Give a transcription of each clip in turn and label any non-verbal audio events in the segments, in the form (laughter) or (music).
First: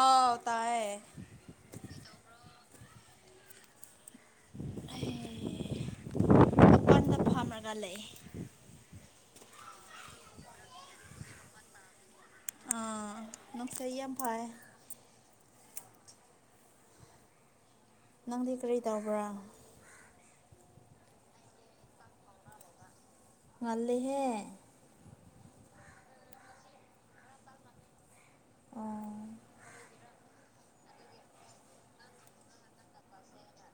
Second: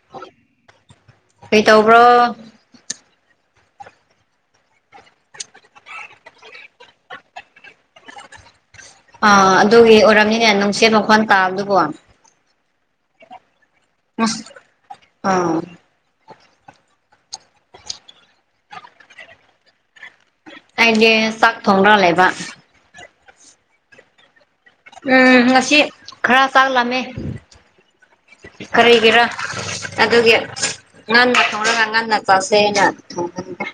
ꯑꯥꯎ ꯇꯥꯏꯌꯦ ꯀꯩ ꯇꯧꯕ꯭ꯔꯣ ꯑꯦ ꯑꯣꯄꯟꯗ ꯐꯝꯔꯒ ꯂꯩ꯫ ꯑꯥ ꯑꯗꯨꯒꯤ ꯑꯣꯏꯔꯝꯅꯤꯅꯦ ꯅꯨꯡꯁꯦꯠ ꯃꯈꯣꯟ ꯇꯥꯕꯗꯨꯕꯨ꯫ ꯑꯥ ꯅꯨꯡꯁꯩꯩꯩ ꯌꯥꯝ ꯑꯁ ꯐꯥꯏ꯫ ꯑꯥ ꯅꯪꯗꯤ ꯀꯔꯤ ꯇꯧꯕ꯭ꯔꯥ? ꯑꯩꯖꯦ ꯆꯥꯛ ꯊꯣꯡꯔ ꯂꯩꯕ꯫ ꯉꯜꯂꯦꯍꯦ ꯑ ꯉꯁꯤ ꯈ꯭ꯔ ꯆꯥꯛ ꯂꯥꯝꯃꯦ ꯑꯣ ꯀꯔꯤꯒꯤꯔꯥ ꯑꯗꯨꯒꯤ ꯉꯥꯟꯅ ꯊꯣꯡꯔꯒ ꯉꯥꯟꯅ ꯆꯥꯁꯦꯅ ꯍꯥꯏꯅ ꯊꯣꯡꯕꯅꯤꯗ꯫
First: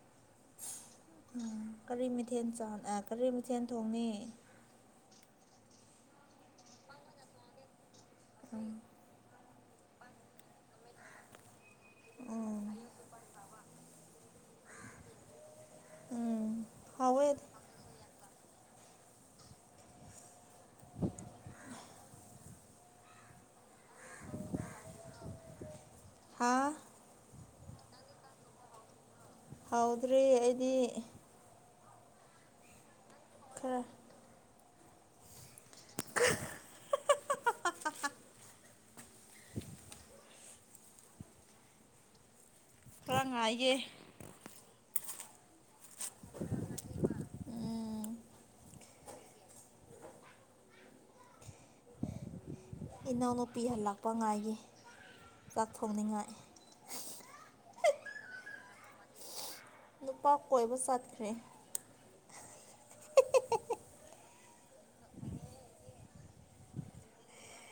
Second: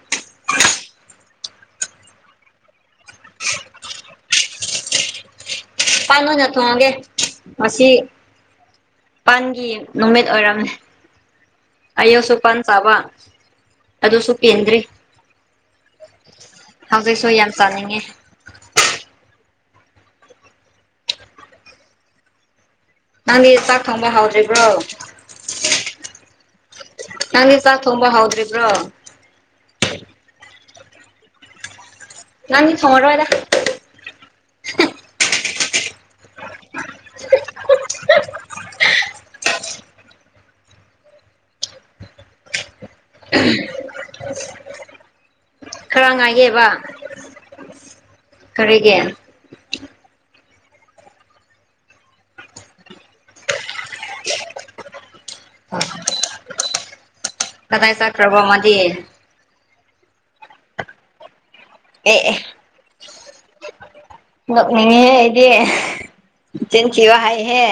ꯎꯝ ꯀꯔꯤ ꯃꯊꯦꯜ ꯆꯥꯟ ꯑ ꯀꯔꯤ ꯃꯊꯦꯟ ꯊꯣꯡꯅꯤ? ꯄꯥꯟ ꯑꯣꯏꯅ ꯊꯣꯡꯉꯒꯦ ꯉꯁꯤ ꯑꯣ ꯄꯥꯟꯒꯤ ꯅꯨꯃꯤꯠ ꯑꯣꯏꯔꯝꯃꯦ꯫ ꯑꯌꯨꯛꯁꯨ ꯄꯥꯥꯟ ꯎꯝ ꯆꯥꯕ ꯑꯗꯨꯁꯨ ꯄꯦꯟꯗ꯭ꯔꯤ꯫ ꯎꯝ ꯍꯥꯎꯋꯦ ꯍꯧꯖꯤꯛꯁꯨ ꯌꯥꯝ ꯆꯥꯅꯤꯡꯉꯦ꯫ ꯅꯪꯗꯤ ꯆꯥꯛ ꯊꯣꯡꯕ ꯍꯥꯎꯗ꯭ꯔꯤꯕ꯭ꯔꯣ? ꯍꯥꯥ ꯅꯪꯗꯤ ꯆꯥꯛ ꯊꯣꯡꯕ ꯍꯥꯎꯗ꯭ꯔꯤꯕ꯭ꯔꯣ? ꯍꯥꯎꯗ꯭ꯔꯤ ꯑꯩꯗꯤ ꯅꯪꯗꯤ ꯊꯣꯡꯉꯔꯣꯢꯗ ꯈꯔ ꯈꯔꯥ ꯉꯥꯏꯒꯦ ꯈꯔ ꯉꯥꯏꯒꯦꯕ ꯎꯝ ꯀꯔꯤꯒꯤ ꯏꯅꯥꯎꯅꯨꯄꯤ ꯍꯜꯂꯛꯄ ꯉꯥꯏꯒꯤ ꯆꯥꯛ ꯊꯣꯡꯅꯤꯡꯉꯥꯏ꯫ ꯀꯗꯥꯏ ꯆꯈ꯭ꯔꯕ ꯃꯥꯗꯤ ꯅꯨꯄꯥ ꯀꯣꯏꯕ ꯆꯠꯈ꯭ꯔꯦ꯫ ꯑꯦ-ꯑꯦ ꯅꯣꯛꯅꯤꯡꯉꯦ ꯑꯩꯗꯤ ꯆꯤꯟꯊꯤꯕ ꯍꯥꯏꯍꯦ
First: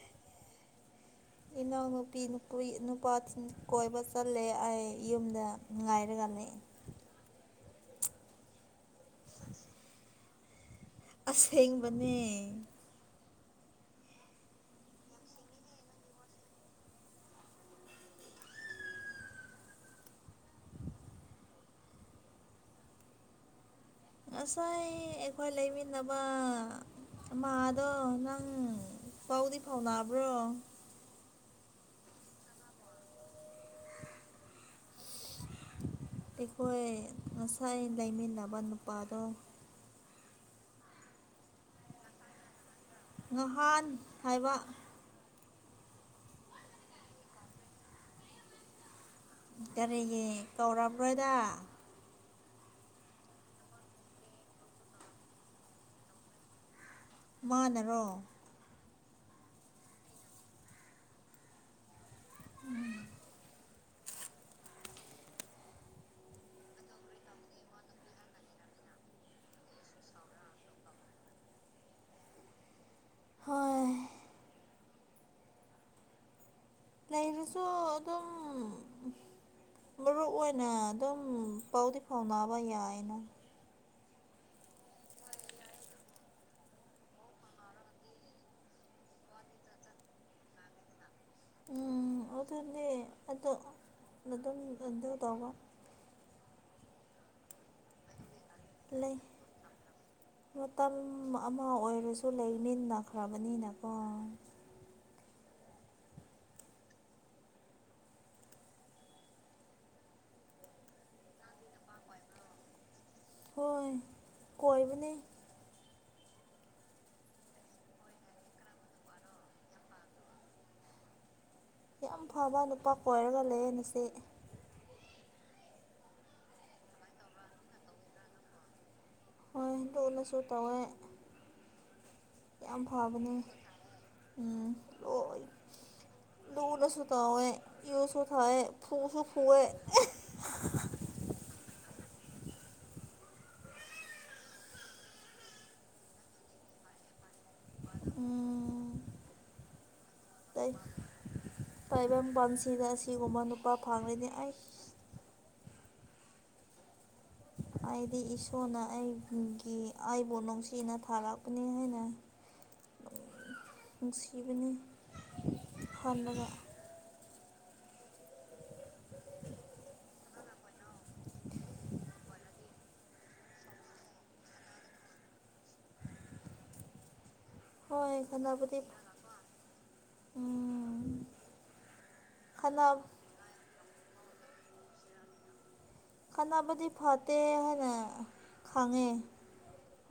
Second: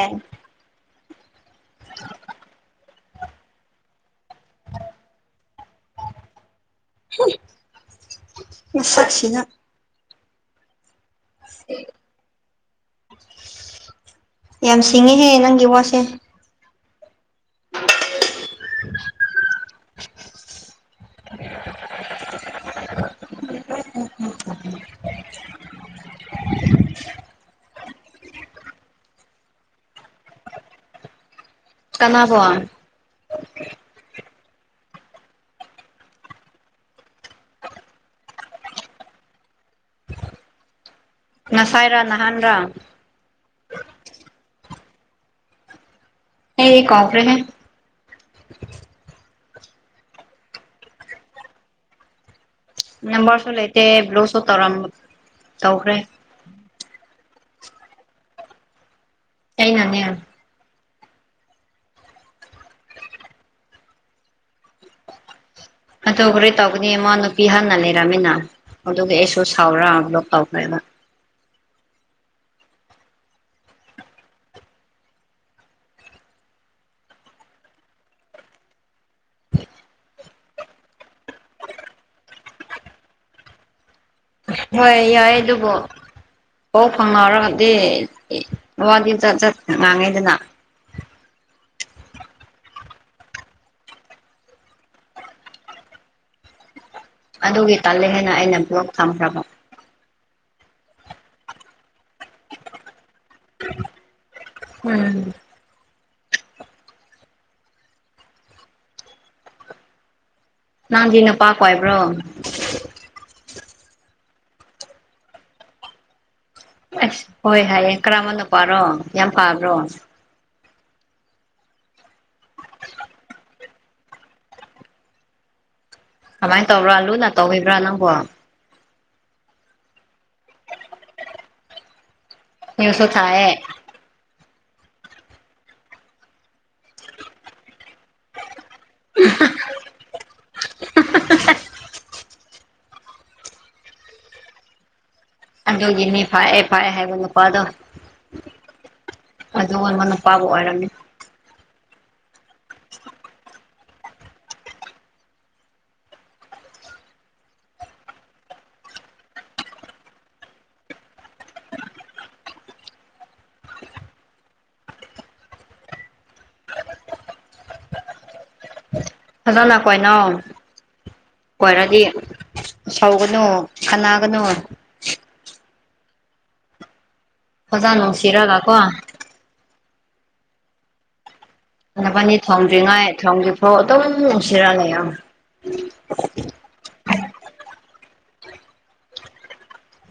ꯏꯅꯥꯎꯅꯨꯄꯤ ꯅꯨꯄꯨꯏ ꯅꯨꯄꯥꯊꯤꯟ ꯀꯣꯏꯕ ꯆꯠꯂꯦ ꯑꯩ ꯌꯨꯝꯗ ꯉꯥꯏꯔꯒ ꯂꯩ ꯍꯨꯡ ꯃꯁꯛꯁꯤꯅ ꯑꯁꯦꯡꯕꯅꯦ ꯌꯥꯝ ꯁꯤꯡꯉꯦꯍꯦ ꯅꯪꯒꯤ ꯋꯥꯁꯦ (unintelligible) ꯉꯁꯥꯏ ꯑꯩꯈꯣꯏ ꯂꯩꯃꯤꯟꯅꯕ ꯄ ꯑꯃꯥꯗꯣ ꯅꯪ ꯄꯥꯎꯗꯤ ꯐꯥꯎꯅꯥꯕ꯭ꯔꯣ ꯀꯅꯥꯕꯣ ꯑꯩꯈꯣꯏ ꯉꯁꯥꯏ ꯂꯩꯃꯤꯟꯅꯕ ꯅꯨꯄꯥꯗꯣ ꯉꯁꯥꯏꯔꯥ ꯅꯍꯥꯟ ꯔꯥ ꯉꯍꯥꯟ ꯍꯥꯏꯕꯥ ꯑꯩ ꯀꯥꯎꯈ꯭ꯔꯦ ꯍꯦ ꯀꯔꯤꯒꯤ ꯀꯧꯔꯝꯔꯣꯏꯗ ꯅꯝꯕꯔꯁꯨ ꯂꯩꯇꯦ ꯕ꯭ꯂꯣꯛꯁꯨ ꯇꯧꯔꯝ ꯇꯧꯈ꯭ꯔꯦ ꯃꯥꯅꯔꯣ ꯑꯩꯅꯅꯦ ꯎꯝ ꯑꯗꯨ ꯍꯨꯔꯦꯟ ꯇꯧꯒꯅꯤꯌꯦ ꯃꯥ ꯅꯨꯄꯤ ꯍꯥꯟꯅ ꯂꯩꯔꯃꯤꯅ ꯑꯗꯨꯒꯤ ꯑꯩꯁꯨ ꯁꯥꯎꯔꯥ ꯕ꯭ꯂꯣꯛ ꯇꯧꯈ꯭ꯔꯦꯕ ꯍꯣꯏ ꯂꯩꯔꯁꯨ ꯑꯗꯨꯝ ꯃꯔꯨꯞ ꯑꯣꯏꯅꯥ ꯑꯗꯨꯝ ꯄꯥꯎꯗꯤ ꯐꯥꯎꯅꯥꯕ ꯌꯥꯏꯅ ꯍꯣꯏ ꯌꯥꯏ ꯑꯗꯨꯕꯨ ꯄꯥꯎ ꯐꯥꯎꯅꯔꯒꯗꯤ ꯏ ꯋꯥꯗꯤ ꯖꯥꯠ ꯖꯥꯠ ꯉꯥꯡꯉꯤꯗꯅꯥ ꯎꯝ ꯑꯗꯨꯗꯤ ꯑꯗꯣ ꯅꯗꯨꯝ ꯑꯗꯨ ꯇꯧꯔꯣ ꯑꯗꯨꯒꯤ ꯇꯜꯂꯦ ꯍꯥꯏꯅ ꯑꯩꯅ ꯕ꯭ꯂꯣꯛ ꯂꯩ ꯊꯝꯈ꯭ꯔꯕ ꯃꯇꯝ ꯑꯃ ꯑꯣꯏꯔꯁꯨ ꯂꯩꯃꯤꯟꯅ ꯈ꯭ꯔꯕꯅꯤꯅꯀꯣ ꯎꯝ ꯅꯡꯗꯤ ꯅꯨꯄꯥ ꯀꯣꯏꯕ꯭ꯔꯣ ꯍꯣꯏ ꯀꯣꯏꯕꯅꯦ ꯑꯁ ꯍꯣꯏ ꯍꯥꯏꯌꯦ ꯀꯔꯝꯕ ꯅꯨꯄꯥꯔꯣ ꯌꯥꯝ ꯐꯕ꯭ꯔꯣ ꯌꯥꯝ ꯐꯕꯥ ꯅꯨꯄꯥ ꯀꯣꯏꯔꯒ ꯂꯩꯌꯦ ꯅꯆꯦ ꯀꯃꯥꯏ ꯇꯧꯕ꯭ꯔꯥ ꯂꯨꯅꯥ ꯇꯧꯕꯤꯕ꯭ꯔꯥ ꯅꯪꯕꯣ ꯍꯣꯏ ꯂꯨꯅꯁꯨ ꯇꯧꯋꯦ ꯌꯥꯝ ꯅ꯭ꯌꯨꯁꯁꯨ ꯐꯕꯅꯦ ꯊꯥꯏꯌꯦ ꯎꯡ ꯂꯣꯏ ꯂꯨꯅꯁꯨ ꯇꯧꯋꯦ ꯌꯨꯁꯨ ꯊꯛꯑꯦ ꯐ‌ꯨꯁꯨ ꯐ‌ꯨꯋꯦ ꯑꯗꯨꯒꯤꯅꯤ ꯐ‌ꯩꯑꯦ ꯐꯩꯑꯦ ꯍꯥꯏꯕ ꯅꯨꯄꯥꯗꯣ ꯎꯝ ꯑꯗꯨꯒꯨꯝꯕ ꯅꯨꯄꯥꯕꯨ ꯑꯣꯏꯔꯝꯃꯤ ꯇꯥꯏꯕ‌ꯪꯄꯥꯟꯁꯤꯗ ꯑꯁꯤꯒꯨꯝꯕ ꯅꯨꯄꯥ ꯐꯪꯂꯗꯤ ꯑꯩ ꯑꯩꯗꯤ ꯏꯁꯣꯔꯅ ꯑꯩꯒꯤ ꯑꯩꯕꯨ ꯅꯨꯡꯁꯤꯅ ꯊꯥꯔꯛꯄꯅꯦ ꯍꯥꯏꯅ ꯅꯨꯡ ꯅꯨꯡꯁꯤꯕꯅꯤ ꯍꯥꯟꯅꯒ (inaudible) ꯐꯖꯅ ꯀꯣꯏꯅꯧ ꯀ‌ꯣꯏꯔꯗꯤ ꯁꯧꯒꯅꯨ ꯈꯅꯥꯒꯅꯨ ꯐꯖꯅ ꯍꯣꯏ ꯅꯨꯡꯁꯤꯔꯒ ꯀꯣ ꯈꯠꯅꯕꯗꯤ ꯎꯝ ꯅꯕꯥꯟꯅꯤ ꯈꯠꯅ ꯊꯣꯡꯗ꯭ꯔꯤꯉꯩ ꯊꯣꯡꯗ꯭ꯔꯤꯐꯥꯎ ꯑꯗꯨꯝ ꯅꯨꯡꯁꯤꯔꯥ ꯂꯩꯌ‌ꯣ ꯈꯠꯅꯕꯗꯤ ꯐꯠꯇꯦ ꯍꯥꯏꯅ ꯈꯪꯉꯦ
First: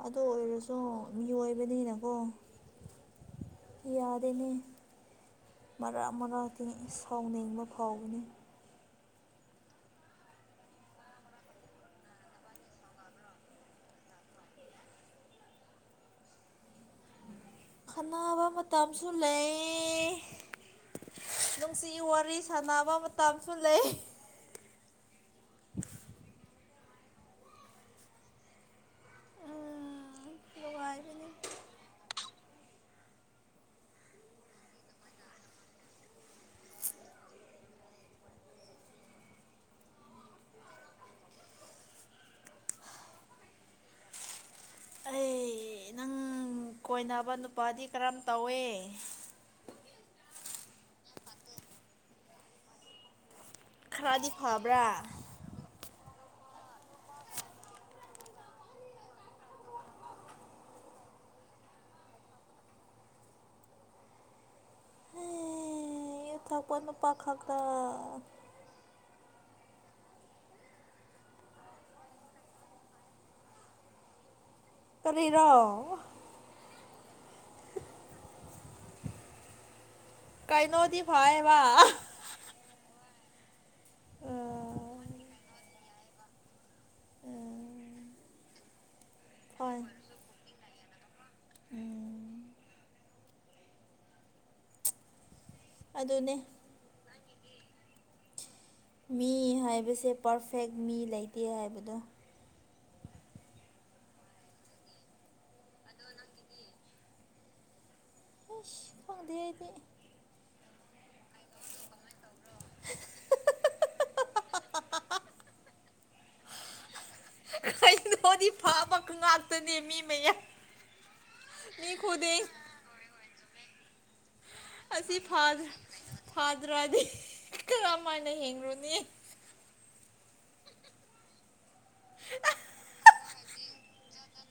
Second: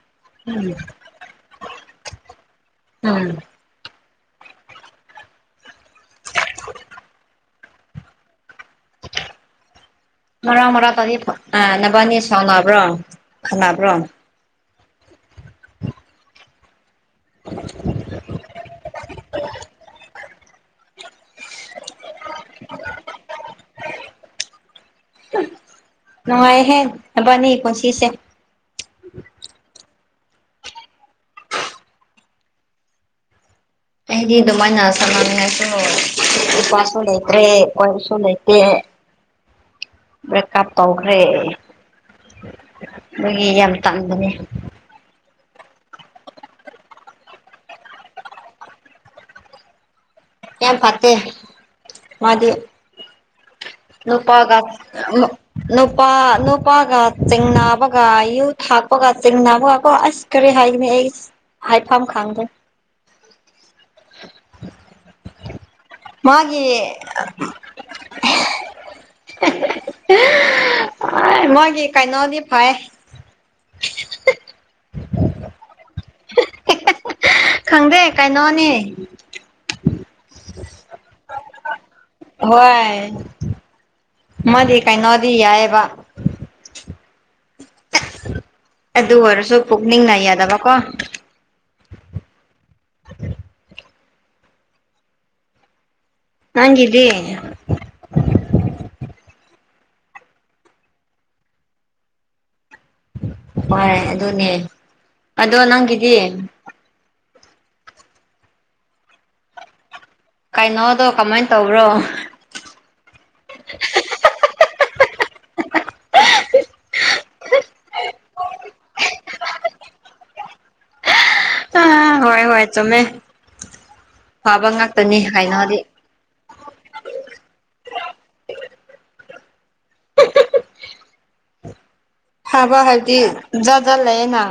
ꯑꯗꯨ ꯑꯣꯏꯔꯁꯨ ꯃꯤꯑꯣꯏꯕꯅꯤꯅꯥ ꯀꯣ꯫ ꯎꯝ꯫ ꯌꯥꯗ‌ꯦꯅ‌ꯦ ꯃꯔꯛ ꯃꯔꯥꯛꯇꯤ ꯁꯥꯎꯅꯤꯡꯕ ꯐꯥꯎꯕꯅꯤ ꯫ ꯃꯔꯥꯛ ꯃꯔꯥꯛꯇꯗꯤ ꯑꯥ ꯅꯕꯥꯅꯤ ꯁꯥꯎꯅꯕ꯭ꯔꯣ ꯈꯟꯅꯕ꯭ꯔꯣ? ꯈꯟꯅꯕ ꯃꯇꯝꯁꯨ ꯂꯩ ꯫ ꯅꯨꯡꯁꯤ ꯋꯥꯔꯤ ꯁꯥꯟꯅꯕ ꯃꯇꯝꯁꯨ ꯂꯩ ꯫ ꯅꯨꯡꯉꯥꯏꯍꯦ ꯅꯕꯥꯟꯅꯤ ꯄꯨꯟꯁꯤꯁꯦ ꯫ ꯎꯝ ꯅꯨꯡꯉꯥꯏꯕꯅꯤ ꯫ ꯑꯩꯗꯤ ꯑꯗꯨꯃꯥꯏꯅ ꯁꯥꯟꯅꯅꯤꯡꯉꯥꯏꯁꯨ ꯅꯨꯄꯥꯁꯨ ꯂꯩꯇ꯭ꯔꯦ ꯀ‌ꯣꯏꯕꯁꯨ ꯂꯩꯇꯦ ꯫ (inaudible) ꯕ꯭ꯔꯦꯛꯀꯞ ꯇꯧꯈ꯭ꯔꯦ ꯫ ꯗꯨꯒꯤ ꯌꯥꯝ ꯇꯟꯕꯅ‌ꯦ ꯫ ꯑꯦ ꯅꯪ ꯀꯣꯏꯅꯕ ꯅꯨꯄꯥꯗꯤ ꯀꯔꯝ ꯇꯧꯋꯦ? ꯌꯥꯝ ꯐꯠꯇꯦ ꯃꯗꯤ꯫ ꯈꯔꯗꯤ ꯅꯨꯄꯥꯒ ꯐꯕ꯭ꯔꯥ ꯑꯃꯨꯛ ꯅꯨꯄꯥ ꯅꯨꯄꯥꯒ ꯆꯤꯡꯅꯥꯕꯒ ꯌꯨꯊꯛꯄꯒ ꯆꯤꯡꯅꯥꯕꯒ ꯀ‌ꯣ ꯑꯁ ꯀꯔꯤ ꯍꯥꯏꯒꯅꯤ ꯑꯩ ꯍꯥꯏꯐꯝ ꯈꯪꯗꯦ ꯫ ꯍ‌ꯦ ꯌꯨ ꯃꯥꯒꯤ ꯊꯛꯄ ꯅꯨꯄꯥ ꯈꯛꯇꯥ꯫ (unintelligible) ꯃꯣꯏꯒꯤ ꯀꯥꯏꯅ‌ꯣꯗꯤ ꯐꯥꯏ ꯫ ꯀꯔꯤꯔ‌ꯣ? (unintelligible) ꯈꯪꯗꯦ ꯀꯩꯅꯣꯅꯦ ꯫ ꯀꯥꯏꯅꯣꯗꯤ ꯐꯩꯌꯦꯕ꯫ ꯍꯣꯏ꯫ ꯃꯗꯤ ꯀꯩꯅꯣꯗꯤ ꯌꯥꯏꯌ‌ꯦꯕ꯫ ꯑꯗꯨ ꯑꯣꯏꯔꯁꯨ ꯍꯣꯏ ꯄꯨꯛꯅꯤꯡꯅ ꯌꯥꯗꯕ ꯀꯣ ꯫ ꯎꯝ (inaudible) ꯑꯗꯨꯅꯦ꯫ ꯅꯪꯒꯤꯗꯤ? ꯃꯤ ꯍꯥꯏꯕꯁꯦ ꯄꯔꯐꯦꯛ ꯃꯤ ꯂꯩꯇꯦ ꯍꯥꯏꯕꯗꯣ꯫ ꯃꯅꯦ ꯑꯗꯨꯅꯦ ꯑꯗꯣ ꯅꯪꯒꯤꯗꯤ? ꯑꯁ ꯈꯪꯗꯦ ꯑꯩꯗꯤ꯫ ꯀꯩꯅꯣꯗꯣ ꯀꯃꯥꯏ ꯇꯧꯕ꯭ꯔꯣ? ꯐꯥꯗꯤ ꯐꯥꯕ ꯉꯥꯛꯇꯅꯦꯃꯤ ꯃꯌꯥꯝ꯫ ꯃꯤ ꯑꯆꯥ ꯍꯣꯏ ꯈꯨꯗꯤꯡ ꯍꯣꯏ ꯆꯨꯝꯃ‌ꯦ꯫ ꯑꯁꯤ ꯐꯗ꯭ꯔ ꯐꯗ꯭ꯔꯗꯤ ꯀꯔꯝꯃꯥꯏꯅ ꯍꯤꯡꯉꯨꯔꯨꯔꯥꯅꯤ꯫ ꯐꯕ ꯍꯥꯏꯗꯤ ꯖꯥꯠ ꯖꯥꯠ ꯂꯩꯑꯦꯅ꯫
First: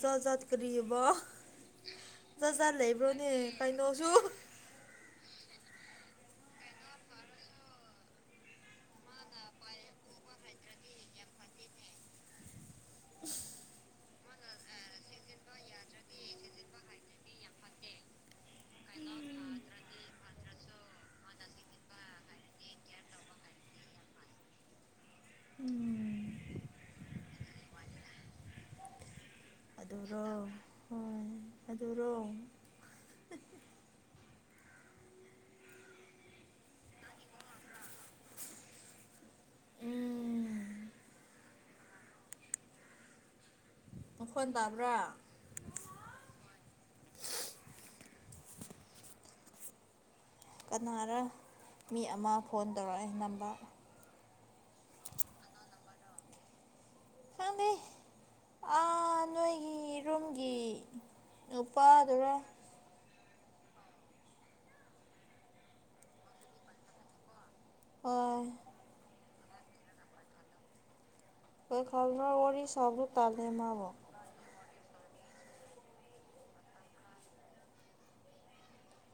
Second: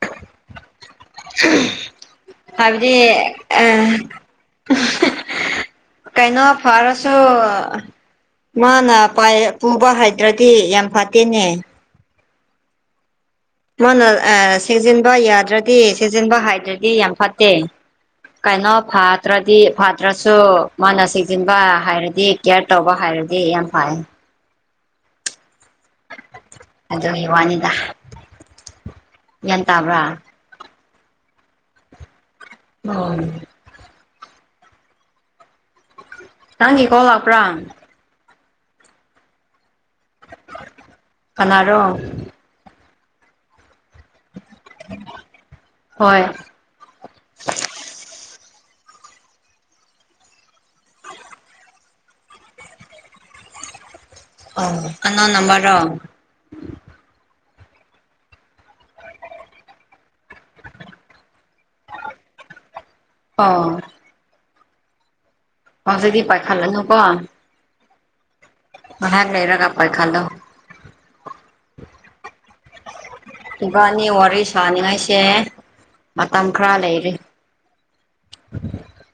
ꯖꯥꯠ ꯖꯥꯠ ꯀꯔꯤꯌꯦꯕ ꯖꯥꯠ ꯖꯥꯠ ꯍꯥꯏꯕꯗꯤ ꯂꯩꯕ꯭ꯔꯣꯅꯦ ꯀꯩꯅꯣꯁꯨ꯫ (unintelligible) ꯀꯩꯅꯣ ꯐꯥꯔꯁꯨ ꯃꯥꯅ ꯄꯥꯏꯌꯦꯞ ꯄꯨꯕ ꯍꯩꯇꯔꯗꯤ ꯌꯥꯝ ꯐꯠꯇꯦꯅꯦ꯫ ꯃꯥꯅ ꯁꯦꯖꯤꯟꯕ ꯌꯥꯗ꯭ꯔꯗꯤ ꯁꯦꯖꯤꯟꯕ ꯍꯩꯇꯔꯗꯤ ꯌꯥꯝ ꯐꯠꯇꯦ꯫ ꯀꯩꯅꯣ ꯐꯠꯇ꯭ꯔꯗꯤ ꯐꯗ꯭ꯔꯁꯨ ꯃꯥꯅ ꯁꯦꯖꯤꯟꯕ ꯍꯥꯏꯔꯗꯤ꯫ ꯀꯤꯌꯦꯔ ꯇꯧꯕ ꯍꯥꯏꯔꯗꯤ ꯌꯥꯝ ꯐꯑꯦ꯫ ꯑꯗꯨꯒꯤ ꯋꯥꯅꯤꯗ ꯒ꯭ꯌꯥꯟ ꯇꯥꯕ꯭ꯔꯥ꯫ ꯑꯗꯨꯔꯣ ꯍꯣꯏ ꯑꯗꯨꯔꯣ꯫ ꯃꯅꯤ (unintelligible) ꯅꯪꯒꯤ ꯀꯣꯜ ꯂꯥꯛꯄ꯭ꯔꯥ꯫ ꯎꯝ (unintelligible) ꯀꯅꯥꯔꯣ꯫ ꯃꯈꯣꯟ ꯇꯥꯕ꯭ꯔꯥ꯫ ꯍꯣꯏ꯫ ꯀꯅꯥꯔ ꯃꯤ ꯑꯃ ꯐꯣꯟ ꯇꯧꯔꯛꯑꯦ ꯅꯝꯕꯔ꯫ ꯑꯣ ꯀꯅꯥ ꯅꯝꯕꯔꯣ꯫ ꯈꯪꯗꯦ꯫ ꯑꯥ ꯅꯣꯏꯒꯤ ꯔꯨꯝꯒꯤ ꯅꯨꯄꯥꯗꯨꯔ꯫ ꯑꫭ꯫ ꯍꯧꯖꯤꯛꯗꯤ ꯄꯥꯏꯈꯠꯂꯅꯨꯀꯣ꯫ (unintelligible) ꯉꯥꯏꯍꯥꯛ ꯂꯩꯔꯒ ꯄꯥꯏꯈꯠꯂꯣ꯫ (inaudible) ꯋꯥꯔꯤ ꯁꯥꯕꯁꯨ ꯇꯥꯟꯂꯦ ꯃꯥꯕꯣ꯫ ꯏꯕꯥꯅꯤ ꯋꯥꯔꯤ ꯁꯥꯅꯤꯡꯉꯥꯏꯁꯦ ꯃꯇꯝ ꯈꯔꯥ ꯂꯩꯔꯤ꯫ (unintelligible)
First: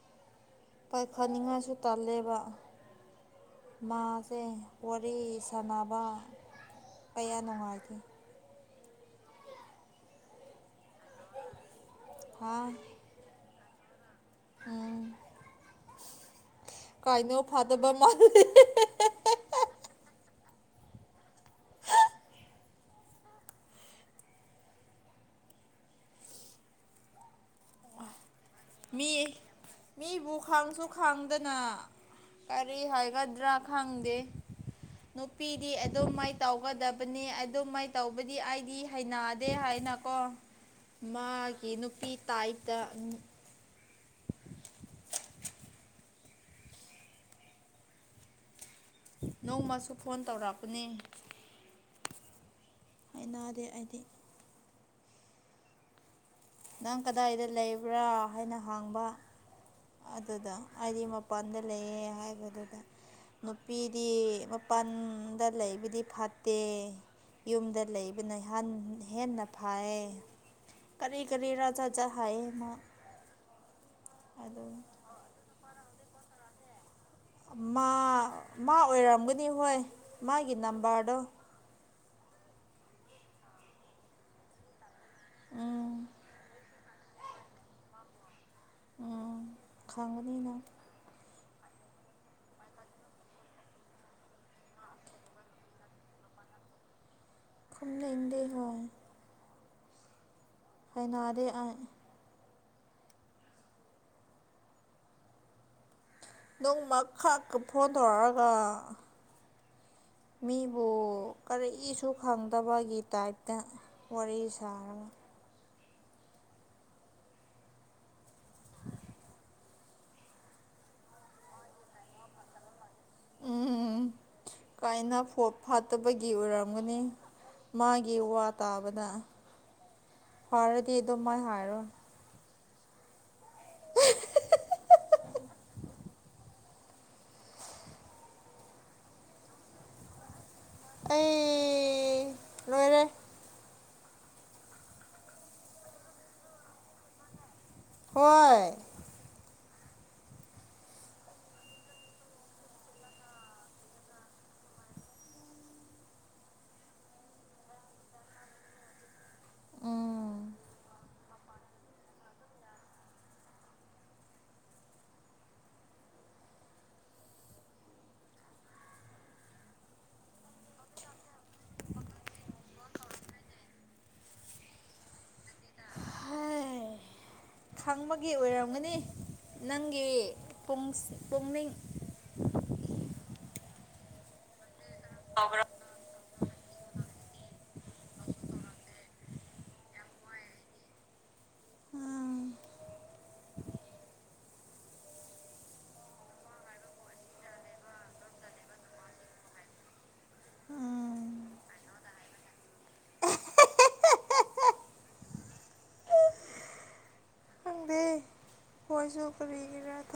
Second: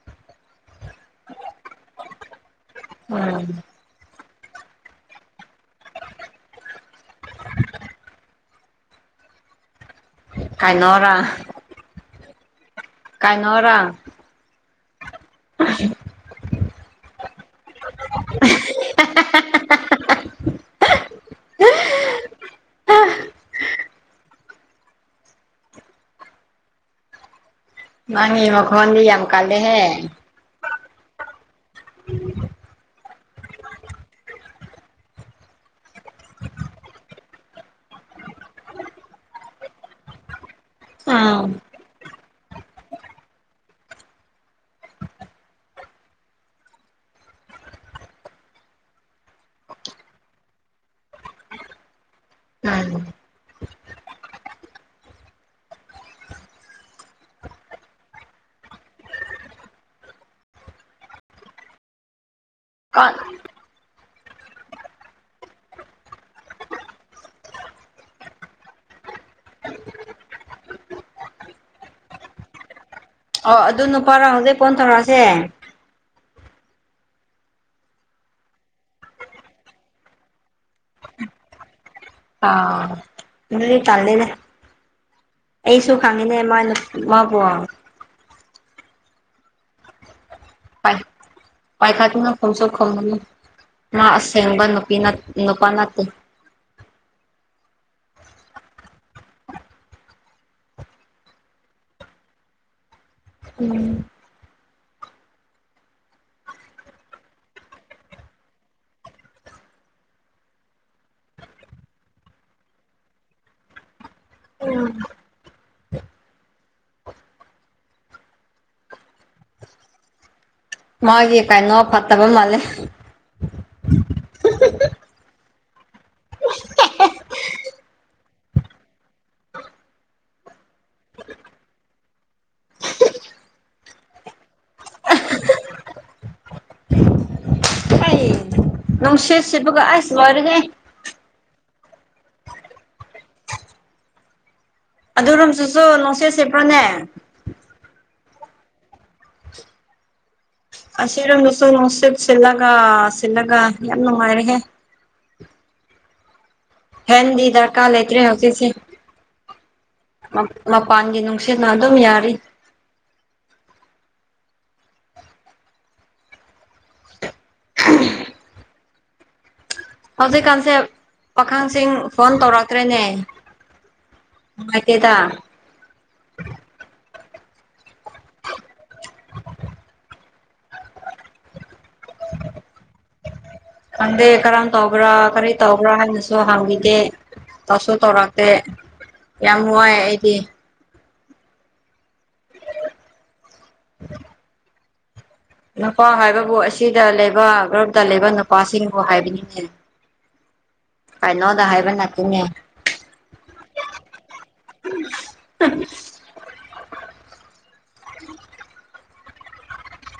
ꯄꯥꯏꯈꯠꯅꯤꯉꯥꯏꯁꯨ ꯇꯜꯂꯦꯕ꯫ (unintelligible) ꯃꯥꯁꯦ ꯋꯥꯔꯤ ꯁꯥꯟꯅꯕ ꯀꯌꯥ ꯅꯨꯡꯉꯥꯏꯇꯦ꯫ ꯀꯥꯏꯅꯣꯔꯥ꯫ (unintelligible) ꯍꯥꫭꯏ꯫ ꯀꯥꯏꯅꯣꯔꯥ꯫ ꯎꯝ ꯀꯥꯏꯅꯣ ꯐꯗꯣꯏꯕ ꯃꯥꯜ (unintelligible) (unintelligible) (unintelligible) ꯅꯪꯒꯤ ꯃꯈꯣꯟꯗꯤ ꯌꯥꯝ ꯀꯜꯂꯦꯍꯦ꯫ ꯕꯨꯈꯥꯡꯁꯨ (unintelligible) ꯈꯪꯗꯅ ꯀꯔꯤ ꯍꯥꯏꯒꯗ꯭ꯔꯥ ꯈꯪꯗꯦ꯫ ꯅꯨꯄꯤꯗꯤ ꯑꯗꯨꯝ ꯃꯥꯏ ꯇꯧꯒꯗꯕꯅꯤ ꯑꯗꯨꯝ ꯃꯥꯏ ꯇꯧꯕꯗꯤ ꯑꯩꯗꯤ ꯍꯩꯅꯥꯗꯦ ꯍꯥꯏꯅꯀꯣ ꯎꯝ ꯃꯥꯒꯤ ꯅꯨꯄꯤ ꯇꯥꯏꯞꯇ ꯅ (unintelligible) ꯅꯣꯡꯃꯁꯨ ꯐꯣꯟ ꯇꯧꯔꯛꯄꯅꯦ꯫ ꯎꯝ ꯍꯩꯅꯥꯗꯦ ꯑꯩꯗꯤ꯫ ꯅꯪ ꯀꯗꯥꯏꯗ ꯂꯩꯕ꯭ꯔꯥ ꯍꯥꯏꯅ ꯍꯥꯡꯕ꯫ ꯑꯗꯨꯗ ꯑꯩꯗꯤ ꯃꯄꯥꯟꯗ ꯂꯩꯌꯦ ꯍꯥꯏꯕ ꯗꯨꯗ꯫ ꯀꯟ ꯅꯨꯄꯤꯗꯤ ꯃꯄꯥꯟꯗ ꯂꯩꯕꯗꯤ ꯐꯠꯇꯦ꯫ ꯌꯨꯝꯗ ꯂꯩꯕꯅ ꯍꯥꯟ ꯍꯦꯟꯅ ꯐꯩꯌꯦ꯫ ꯀꯔꯤ ꯀꯔꯤꯔ ꯖꯥꯠ-ꯖꯥꯠ ꯍꯥꯏꯌꯦ ꯃꯥ꯫ ꯑꯣ ꯑꯗꯨ ꯅꯨꯄꯥꯔ ꯍꯧꯖꯤꯛ ꯑꯗꯨ ꯐꯣꯟ ꯊꯧꯔꯛꯑꯁꯦ꯫ ꯑꯃꯥ ꯃꯥ ꯑꯣꯏꯔꯝꯒꯅꯤ ꯍꯣꯏ ꯃꯥꯒꯤ ꯅꯝꯕꯔꯗꯣ꯫ ꯑꯥ ꯗꯨꯗꯤ ꯇꯜꯂꯦꯅꯦ꯫ ꯎꯝ ꯑꯩꯁꯨꯨꯡ ꯈꯪꯉꯦꯅꯦ ꯃꯥꯅꯨꯞ ꯃꯥꯕꯨ ꯎ ꯈꯪꯒꯅꯤꯅꯪ ꯄꯥꯏ ꯄꯥꯏꯈꯇꯅ ꯈꯣꯡꯁꯨ ꯈꯣꯡꯉꯅꯤ ꯃꯥ ꯑꯁꯦꯡꯕ ꯅꯨꯄꯤ ꯅꯠ ꯅꯨꯄꯥ ꯅꯠꯇꯦ ꯈꯨꯝꯅꯤꯡꯗꯦꯕꯣ ꯀꯩꯅꯣꯗꯤ ꯑ ꯎꯝ ꯅꯣꯡꯃ ꯈꯛ ꯀ ꯐꯣꯟ ꯇꯧꯔꯛꯑꯒ ꯃꯤꯕꯨ ꯀꯔꯤꯁꯨ ꯈꯪꯗꯕꯒꯤ ꯇꯥꯏꯞꯇ ꯋꯥꯔꯤ ꯁꯥꯔꯒ (unintelligible) ꯃꯥꯒꯤ ꯀꯩꯅꯣ ꯐꯠꯇꯕ ꯃꯥꯜꯂꯦ ꯎꯝ ꯀꯥꯏꯅ ꯐꯣ ꯐꯥꯠꯇꯕꯒꯤ ꯑꯣꯏꯔꯝꯒꯅꯤ ꯃꯥꯒꯤ ꯋꯥ ꯇꯥꯕꯗ ꯐꯥꯔꯗꯤ ꯑꯗꯨꯝ ꯃꯥꯏ ꯍꯥꯏꯔꯣꯏ (unintelligible) ꯑꯩ ꯅꯨꯡꯁꯤꯠ ꯁꯤꯠꯕꯒ ꯑꯁ ꯂꯣꯏꯔꯦꯍꯦ ꯑꯩ ꯂꯣꯏꯔꯦ ꯑꯗꯨꯔꯣꯝꯁꯨꯁꯨ ꯅꯨꯡꯁꯤꯠ ꯁꯤꯠꯄ꯭ꯔꯣꯅꯦ ꯍꯣꯏ ꯑꯁꯤꯔꯣꯝꯗꯁꯨ ꯅꯨꯡꯁꯤꯠ ꯁꯤꯜꯂꯒ ꯁꯤꯜꯂꯒ ꯌꯥꯝ ꯅꯨꯡꯉꯥꯏꯔꯦꯍꯦ ꯍꯦꯟꯗꯤ ꯗꯔꯀꯥꯔ ꯂꯩꯇ꯭ꯔꯦ ꯍꯧꯖꯤꯛꯁꯦ ꯎꯝ ꯃꯄꯥꯟꯒꯤ ꯅꯨꯡ ꯅꯨꯡꯁꯤꯠꯅ ꯑꯗꯨꯝ ꯌꯥꯔꯤ ꯎꯝ ꯍꯧꯖꯤꯛꯀꯥꯟꯁꯦ ꯄꯥꯈꯪꯁꯤꯡ ꯐꯣꯟ ꯇꯧꯔꯛꯇ꯭ꯔꯦꯅꯦ ꯅꯨꯡꯉꯥꯏꯇꯦꯗ ꯍꯥꯏ ꯈꯪꯕꯒꯤ ꯑꯣꯏꯔꯝꯒꯅꯤ ꯅꯪꯒꯤ ꯄꯨꯡ ꯄꯨꯛꯅꯤꯡ ꯈꯪꯗꯦ ꯀꯔꯝ ꯇꯧꯕ꯭ꯔ ꯀꯔꯤ ꯇꯧꯕ꯭ꯔ ꯍꯥꯏ ꯅ ꯁꯨ ꯍꯥꯡꯕꯤꯗꯦ ꯇꯧꯁꯨ ꯇꯧꯔꯛꯇꯦ ꯌꯥꯝ ꯋꯥꯏ ꯑꯩꯗꯤ (unintelligible) ꯅꯨꯄꯥ ꯍꯥꯏꯕꯕꯨ ꯑꯁꯤꯗ ꯂꯩꯕ ꯒ꯭ꯔꯨꯞꯇ ꯂꯩꯕ ꯅꯨꯄꯥꯁꯤꯡꯕꯨ ꯍꯥꯏꯕꯤꯅꯤꯅꯦ ꯀꯥꯏꯅꯣꯗ ꯍꯥꯏꯕꯅꯠꯇꯦꯅꯦ ꯄꯣꯏꯁꯨ ꯀꯔꯔꯤꯒꯤꯔ